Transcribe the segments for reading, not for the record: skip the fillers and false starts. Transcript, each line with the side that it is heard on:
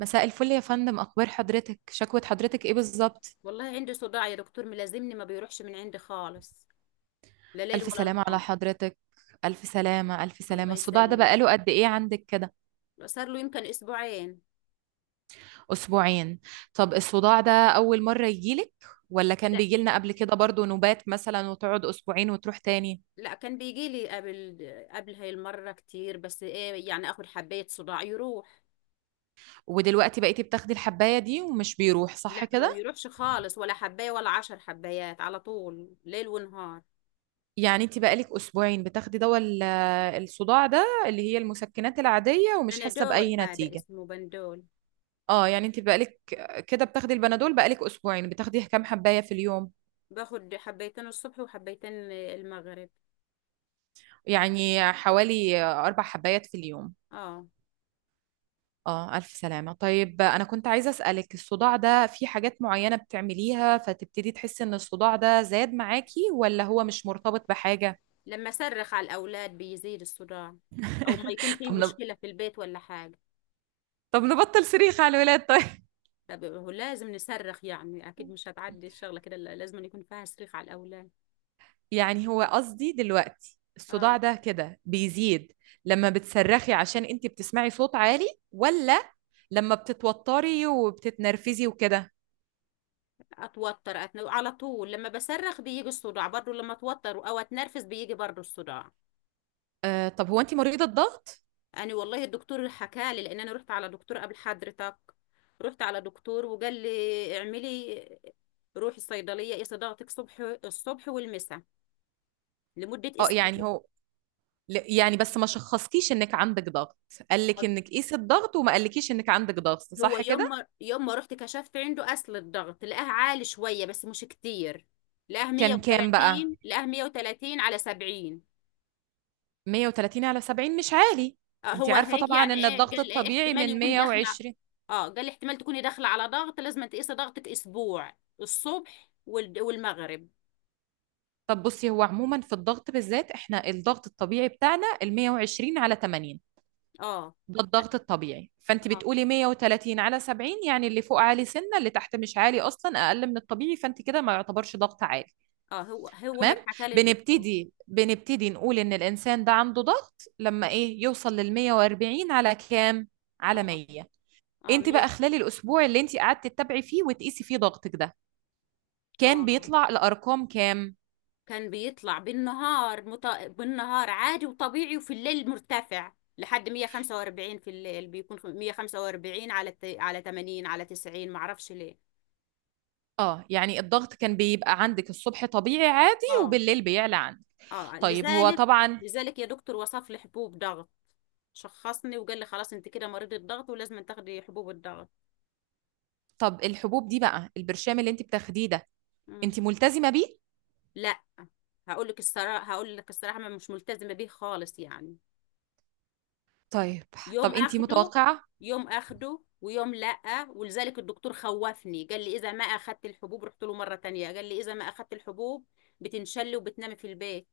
right: مساء الفل يا فندم، أخبار حضرتك؟ شكوى حضرتك إيه بالظبط؟
left: والله عندي صداع يا دكتور، ملازمني ما بيروحش من عندي خالص، لا ليل
right: ألف
left: ولا
right: سلامة
left: نهار.
right: على حضرتك. ألف سلامة ألف
left: الله
right: سلامة. الصداع ده
left: يسلم.
right: بقاله قد إيه عندك كده؟
left: صار له يمكن اسبوعين.
right: أسبوعين؟ طب الصداع ده أول مرة يجيلك ولا كان
left: لا،
right: بيجيلنا قبل كده برضو نوبات مثلا وتقعد أسبوعين وتروح تاني؟
left: لا، كان بيجي لي قبل هاي المرة كتير، بس ايه يعني، اخد حباية صداع يروح.
right: ودلوقتي بقيتي بتاخدي الحباية دي ومش بيروح
left: لا،
right: صح
left: ما
right: كده؟
left: بيروحش خالص، ولا حباية ولا 10 حبايات، على طول ليل ونهار.
right: يعني أنت بقالك أسبوعين بتاخدي دواء الصداع ده اللي هي المسكنات العادية ومش حاسة
left: بنادول،
right: بأي
left: هذا
right: نتيجة.
left: اسمه بندول.
right: اه يعني انت بقالك كده بتاخدي البنادول، بقالك اسبوعين بتاخدي كام حباية في اليوم؟
left: باخد حبيتين الصبح وحبيتين المغرب.
right: يعني حوالي 4 حبايات في اليوم.
left: اه.
right: اه الف سلامة. طيب انا كنت عايزة اسألك، الصداع ده في حاجات معينة بتعمليها فتبتدي تحسي ان الصداع ده زاد معاكي، ولا هو مش مرتبط بحاجة؟
left: لما صرخ على الاولاد بيزيد الصداع، او ما يكون في
right: طب نب...
left: مشكلة في البيت ولا حاجة.
right: طب نبطل صريخ على الولاد طيب.
left: طب هو لازم نصرخ يعني، اكيد مش هتعدي الشغله كده، لا، لازم يكون فيها صريخ على الاولاد.
right: يعني هو قصدي دلوقتي الصداع
left: اه.
right: ده كده بيزيد لما بتصرخي عشان انت بتسمعي صوت عالي، ولا لما بتتوتري وبتتنرفزي وكده؟
left: على طول لما بصرخ بيجي الصداع، برضو لما اتوتر او اتنرفز بيجي برضو الصداع.
right: آه، طب هو انت مريضة ضغط؟
left: انا والله الدكتور حكالي، لان انا رحت على دكتور قبل حضرتك، رحت على دكتور وقال لي اعملي، روحي الصيدليه. ايه صداعتك؟ الصبح والمساء، لمده
right: اه يعني
left: اسبوع.
right: هو يعني بس ما شخصكيش انك عندك ضغط، قالك انك قيسي الضغط وما قالكيش انك عندك ضغط
left: هو
right: صح
left: يوم
right: كده؟
left: ما يوم ما رحت كشفت عنده، اصل الضغط لقاه عالي شويه بس مش كتير، لقاه
right: كان كام بقى؟
left: 130، لقاه 130 على 70.
right: 130 على 70 مش عالي.
left: آه،
right: انت
left: هو
right: عارفة
left: هيك
right: طبعا
left: يعني،
right: ان
left: ايه
right: الضغط
left: قال؟ ايه،
right: الطبيعي
left: احتمال
right: من
left: يكون داخله.
right: 120.
left: اه، قال احتمال تكوني داخله على ضغط، لازم تقيسي ضغطك اسبوع الصبح والمغرب.
right: طب بصي هو عموما في الضغط بالذات، احنا الضغط الطبيعي بتاعنا ال 120 على 80.
left: اه،
right: ده الضغط الطبيعي، فانت
left: اه.
right: بتقولي 130 على 70 يعني اللي فوق عالي سنه اللي تحت مش عالي اصلا، اقل من الطبيعي، فانت كده ما يعتبرش ضغط عالي.
left: اه، هو
right: تمام.
left: هيك حكى لي الدكتور.
right: بنبتدي نقول ان الانسان ده عنده ضغط لما ايه يوصل لل 140 على كام، على
left: اه،
right: 100.
left: اه،
right: انت
left: 100.
right: بقى خلال الاسبوع اللي انت قعدت تتابعي فيه وتقيسي فيه ضغطك ده، كان
left: اه،
right: بيطلع لارقام كام؟
left: كان بيطلع بالنهار عادي وطبيعي، وفي الليل مرتفع لحد 145، في الليل بيكون 145 على 80، على 90، معرفش ليه.
right: اه يعني الضغط كان بيبقى عندك الصبح طبيعي عادي
left: اه،
right: وبالليل بيعلى عندك.
left: اه،
right: طيب هو
left: لذلك
right: طبعا.
left: لذلك يا دكتور وصف لي حبوب ضغط، شخصني وقال لي: خلاص انت كده مريضة ضغط، ولازم تاخدي حبوب الضغط.
right: طب الحبوب دي بقى، البرشام اللي انت بتاخديه ده،
left: مم.
right: انت ملتزمة بيه؟
left: لا. هقول لك الصراحة، ما مش ملتزمة بيه خالص يعني.
right: طيب. طب
left: يوم
right: انت
left: اخده
right: متوقعة.
left: يوم اخده ويوم لأ، ولذلك الدكتور خوفني، قال لي: اذا ما اخدت الحبوب، رحت له مرة تانية قال لي: اذا ما اخدت الحبوب بتنشلي وبتنامي في البيت.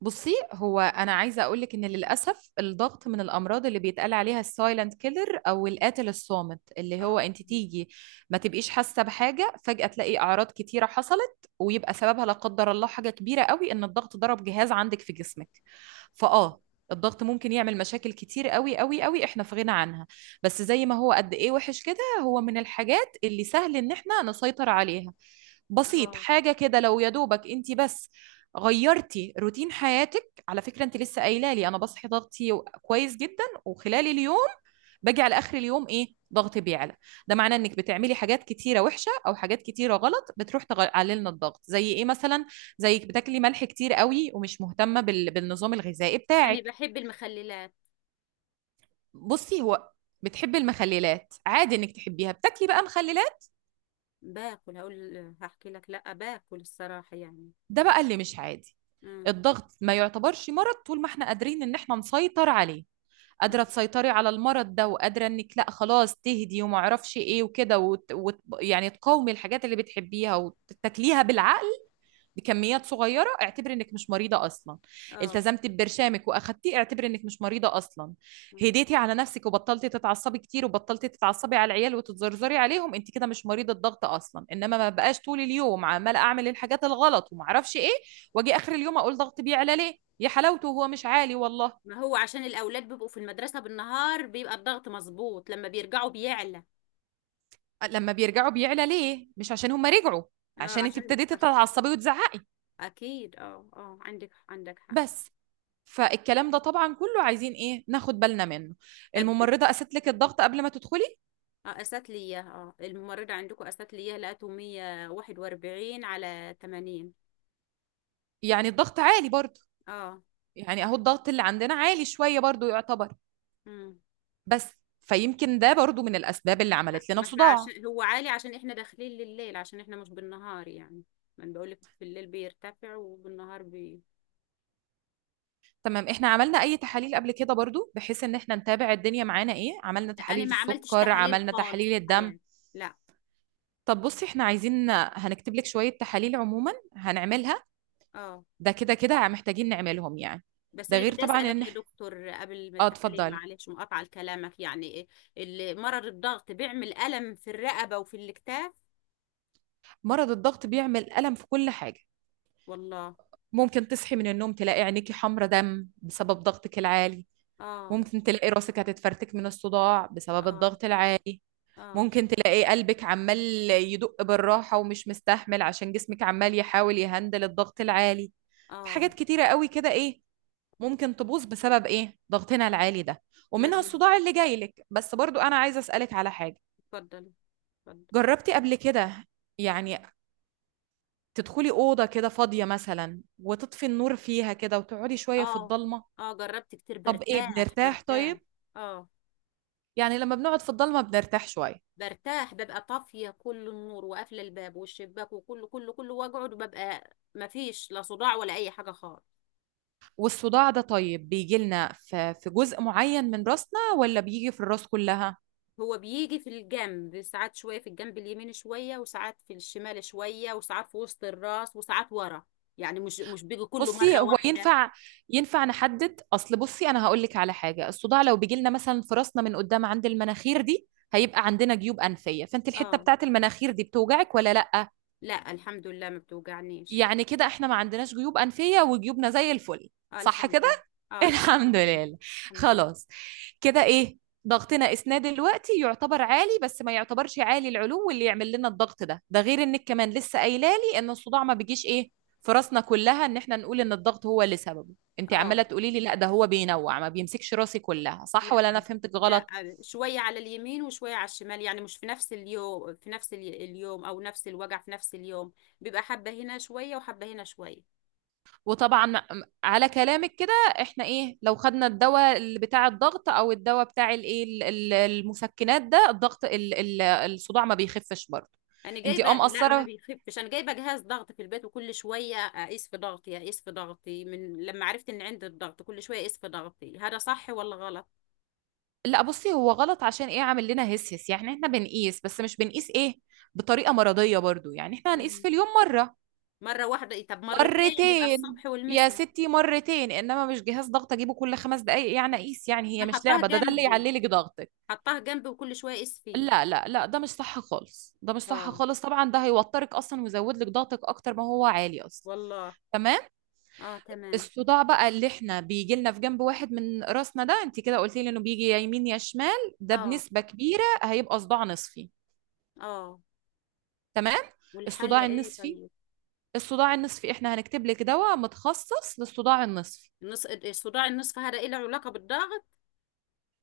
right: بُصّي، هو أنا عايزة أقول لِك إن للأسف الضغط من الأمراض اللي بيتقال عليها الsilent killer أو القاتل الصامت، اللي هو
left: اه،
right: أنتِ تيجي ما تبقيش حاسة بحاجة، فجأة تلاقي أعراض كتيرة حصلت، ويبقى سببها لا قدر الله حاجة كبيرة أوي إن الضغط ضرب جهاز عندِك في جسمِك. فآه، الضغط ممكن يعمل مشاكل كتير أوي، أوي، أوي إحنا في غنى عنها. بس زي ما هو قد إيه وِحِش كده، هو من الحاجات اللي سهل إن إحنا نسيطر عليها. بسيط،
left: اه.
right: حاجة كده لو يا دوبك أنتِ بس غيرتي روتين حياتك. على فكرة انت لسه قايله لي انا بصحي ضغطي كويس جدا، وخلال اليوم باجي على اخر اليوم ايه ضغطي بيعلى. ده معناه انك بتعملي حاجات كتيره وحشه او حاجات كتيره غلط بتروح تقلل لنا الضغط، زي ايه مثلا؟
left: مم.
right: زيك بتاكلي ملح كتير قوي ومش مهتمه بالنظام الغذائي
left: انا
right: بتاعك.
left: بحب المخللات.
right: بصي هو بتحبي المخللات، عادي انك تحبيها، بتاكلي بقى مخللات،
left: باكل هقول هحكي لك، لا، باكل الصراحة يعني.
right: ده بقى اللي مش عادي.
left: مم.
right: الضغط ما يعتبرش مرض طول ما احنا قادرين ان احنا نسيطر عليه.
left: مم.
right: قادره تسيطري على المرض ده، وقادره انك لا خلاص تهدي وما اعرفش ايه وكده يعني تقاومي الحاجات اللي بتحبيها وتاكليها بالعقل، بكميات صغيره، اعتبري انك مش مريضه اصلا.
left: اه.
right: التزمتي ببرشامك واخدتيه اعتبري انك مش مريضه اصلا.
left: مم.
right: هديتي على نفسك وبطلتي تتعصبي كتير وبطلتي تتعصبي على العيال وتتزرزري عليهم، انت كده مش مريضه ضغط اصلا، انما ما بقاش طول اليوم عماله اعمل الحاجات الغلط وما اعرفش ايه واجي اخر اليوم اقول ضغط بيعلى ليه يا حلاوته، هو مش عالي والله.
left: ما هو عشان الاولاد بيبقوا في المدرسة بالنهار بيبقى الضغط مظبوط، لما بيرجعوا بيعلى.
right: لما بيرجعوا بيعلى ليه؟ مش عشان هم رجعوا،
left: اه،
right: عشان انت ابتديتي تتعصبي وتزعقي
left: اكيد، اه، اه، عندك حق.
right: بس. فالكلام ده طبعا كله عايزين ايه ناخد بالنا منه.
left: طب.
right: الممرضه قست لك الضغط قبل ما تدخلي.
left: اه، قست لي اياها اه الممرضة عندكم قست لي اياها، لقيته 141 على 80.
right: يعني الضغط عالي برضو.
left: اه.
right: يعني اهو الضغط اللي عندنا عالي شويه برضو يعتبر،
left: امم
right: بس فيمكن ده برضو من الاسباب اللي عملت لنا
left: ما احنا
right: صداع.
left: عشان هو عالي، عشان احنا داخلين لليل، عشان احنا مش بالنهار يعني. ما انا بقولك في الليل بيرتفع وبالنهار بي
right: تمام. احنا عملنا اي تحاليل قبل كده برضو بحيث ان احنا نتابع الدنيا معانا ايه، عملنا
left: لا، انا
right: تحاليل
left: ما عملتش
right: السكر،
left: تحاليل
right: عملنا
left: خالص
right: تحاليل
left: في
right: الدم؟
left: حياتي. لا.
right: طب بصي احنا عايزين، هنكتب لك شويه تحاليل عموما هنعملها،
left: اه.
right: ده كده كده محتاجين نعملهم يعني.
left: بس
right: ده
left: انا
right: غير
left: بدي
right: طبعا
left: اسالك
right: ان
left: يا دكتور قبل ما
right: اه
left: التحاليل،
right: اتفضلي.
left: معلش مقاطعه لكلامك، يعني إيه اللي مرض الضغط بيعمل، الم في الرقبه وفي الاكتاف؟
right: مرض الضغط بيعمل ألم في كل حاجة.
left: والله.
right: ممكن تصحي من النوم تلاقي عينيكي حمرة دم بسبب ضغطك العالي.
left: اه،
right: ممكن تلاقي راسك هتتفرتك من الصداع بسبب
left: اه،
right: الضغط العالي.
left: اه،
right: ممكن تلاقي قلبك عمال يدق بالراحة ومش مستحمل عشان جسمك عمال يحاول يهندل الضغط العالي. في
left: اه.
right: حاجات كتيرة قوي كده ايه ممكن تبوظ بسبب ايه ضغطنا العالي ده، ومنها
left: لازم.
right: الصداع اللي جاي لك. بس برضو انا عايزة اسألك على حاجة،
left: اتفضل. اتفضل.
right: جربتي قبل كده يعني تدخلي أوضة كده فاضية مثلا وتطفي النور فيها كده وتقعدي شوية في
left: اه،
right: الضلمة؟
left: اه، جربت كتير،
right: طب إيه
left: برتاح
right: بنرتاح
left: برتاح.
right: طيب؟
left: اه،
right: يعني لما بنقعد في الضلمة بنرتاح شوية.
left: برتاح، ببقى طافية كل النور وقافلة الباب والشباك، وكله كله كله، واقعد وببقى مفيش لا صداع ولا أي حاجة خالص.
right: والصداع ده طيب بيجي لنا في جزء معين من راسنا ولا بيجي في الراس كلها؟
left: هو بيجي في الجنب ساعات، شوية في الجنب اليمين شوية، وساعات في الشمال شوية، وساعات في وسط الراس، وساعات ورا، يعني مش بيجي كله
right: بصي
left: مرة
right: هو
left: واحدة.
right: ينفع، ينفع نحدد، اصل بصي انا هقول لك على حاجه، الصداع لو بيجي لنا مثلا في راسنا من قدام عند المناخير دي، هيبقى عندنا جيوب انفيه، فانت الحته
left: اه.
right: بتاعت المناخير دي بتوجعك ولا لا؟
left: لا، الحمد لله، ما بتوجعنيش.
right: يعني كده احنا ما عندناش جيوب أنفية وجيوبنا زي الفل
left: اه،
right: صح
left: الحمد
right: كده؟
left: لله. اه، الحمد
right: الحمد
left: لله،
right: لله.
left: الحمد لله.
right: خلاص. كده ايه ضغطنا اسنان دلوقتي يعتبر عالي بس ما يعتبرش عالي العلو اللي يعمل لنا الضغط ده، ده غير انك كمان لسه قايله لي ان الصداع ما بيجيش ايه في راسنا كلها، ان احنا نقول ان الضغط هو اللي سببه، انت
left: اه.
right: عماله تقولي لي لا ده هو بينوع، ما بيمسكش راسي كلها صح،
left: لا،
right: ولا انا فهمتك
left: لا،
right: غلط؟
left: شوية على اليمين وشوية على الشمال، يعني مش في نفس اليوم، في نفس اليوم أو نفس الوجع في نفس اليوم، بيبقى حبة هنا شوية وحبة هنا شوية.
right: وطبعا على كلامك كده احنا ايه لو خدنا الدواء اللي بتاع الضغط او الدواء بتاع الايه المسكنات ده الضغط الصداع ما بيخفش برضه.
left: أنا
right: انت
left: جايبة.
right: اه
left: لا، ما
right: مقصره.
left: بيخفش. أنا جايبة جهاز ضغط في البيت، وكل شوية أقيس في ضغطي من لما عرفت إن عندي الضغط، كل شوية أقيس في ضغطي، هذا صح ولا غلط؟
right: لا بصي هو غلط عشان ايه، عامل لنا هس هس يعني احنا بنقيس بس مش بنقيس ايه بطريقه مرضيه برضه، يعني احنا هنقيس
left: مم.
right: في اليوم مره،
left: مرة واحدة إيه، طب مرتين، يبقى
right: مرتين.
left: الصبح
right: يا
left: والمساء.
right: ستي مرتين، انما مش جهاز ضغط اجيبه كل 5 دقايق يعني اقيس، يعني هي
left: أنا
right: مش
left: حطاه
right: لعبه، ده ده اللي
left: جنبي،
right: يعلي لك ضغط.
left: حطاه جنبي وكل شوية أقيس فيه.
right: لا لا لا ده مش صح خالص، ده مش صح
left: اه.
right: خالص طبعا، ده هيوترك اصلا ويزود لك ضغطك اكتر ما هو عالي اصلا.
left: والله.
right: تمام.
left: اه، تمام.
right: الصداع بقى اللي احنا بيجي لنا في جنب واحد من راسنا ده، انت كده قلتي لي انه بيجي يا يمين يا شمال، ده
left: اه،
right: بنسبة كبيرة هيبقى صداع نصفي.
left: اه.
right: تمام.
left: والحل
right: الصداع
left: ايه
right: النصفي،
left: طيب؟
right: الصداع النصفي احنا هنكتب لك دواء متخصص للصداع النصفي.
left: صداع النصف هذا ايه، له علاقة بالضغط؟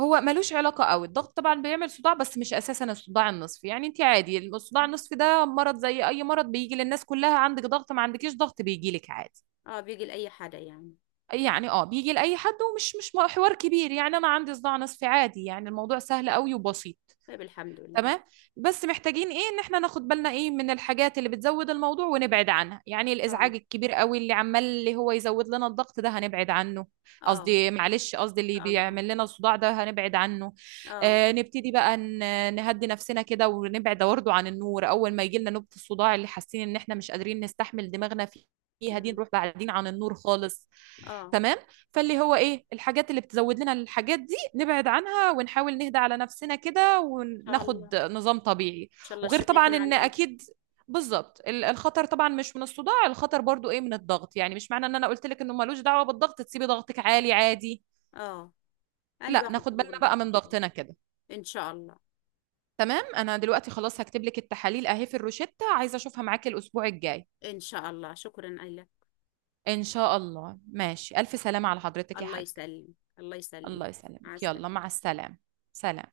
right: هو ملوش علاقة قوي الضغط، طبعا بيعمل صداع بس مش أساسا الصداع النصفي، يعني انت عادي الصداع النصفي ده مرض زي أي مرض بيجي للناس كلها، عندك ضغط ما عندكيش ضغط بيجي لك عادي.
left: اه، بيجي لأي حدا يعني.
right: يعني اه بيجي لأي حد ومش مش حوار كبير، يعني أنا عندي صداع نصفي عادي، يعني الموضوع سهل قوي وبسيط.
left: طيب، الحمد لله.
right: تمام. بس محتاجين ايه ان احنا ناخد بالنا ايه من الحاجات اللي بتزود الموضوع ونبعد عنها، يعني
left: اه،
right: الازعاج الكبير قوي اللي عمال اللي هو يزود لنا الضغط ده هنبعد عنه.
left: اه، ان
right: قصدي معلش، قصدي اللي
left: شاء الله.
right: بيعمل لنا الصداع ده هنبعد عنه.
left: اه.
right: آه نبتدي بقى نهدي نفسنا كده ونبعد برضه عن النور اول ما يجي لنا نوبة الصداع اللي حاسين ان احنا مش قادرين نستحمل دماغنا فيها دي،
left: مم.
right: نروح بعدين عن النور خالص.
left: اه، ان
right: تمام. فاللي هو ايه الحاجات اللي بتزود لنا الحاجات نبعد عنها ونحاول نهدى على نفسنا كده
left: شاء الله، ان
right: وناخد نظام طبيعي.
left: شاء الله
right: وغير
left: الشفاء
right: طبعا
left: يكون
right: ان
left: على ايه.
right: اكيد بالظبط الخطر طبعا مش من الصداع، الخطر برضو ايه من الضغط، يعني مش معنى ان انا قلت لك انه ملوش دعوة بالضغط تسيبي ضغطك عالي عادي.
left: اه، انا
right: لا
left: باخد
right: ناخد
left: حبوب
right: بالنا
left: الضغط
right: بقى
left: ان
right: من
left: شاء الله.
right: ضغطنا كده.
left: ان شاء الله.
right: تمام. انا دلوقتي خلاص هكتب لك التحاليل اهي في الروشتة، عايزة اشوفها معاكي الاسبوع الجاي.
left: ان شاء الله، شكرا لك.
right: ان شاء الله، ماشي، الف سلامة على حضرتك يا
left: الله
right: حاج.
left: يسلم، الله يسلم.
right: الله
left: مع
right: يسلمك، يلا مع
left: السلامة.
right: السلامة. سلام.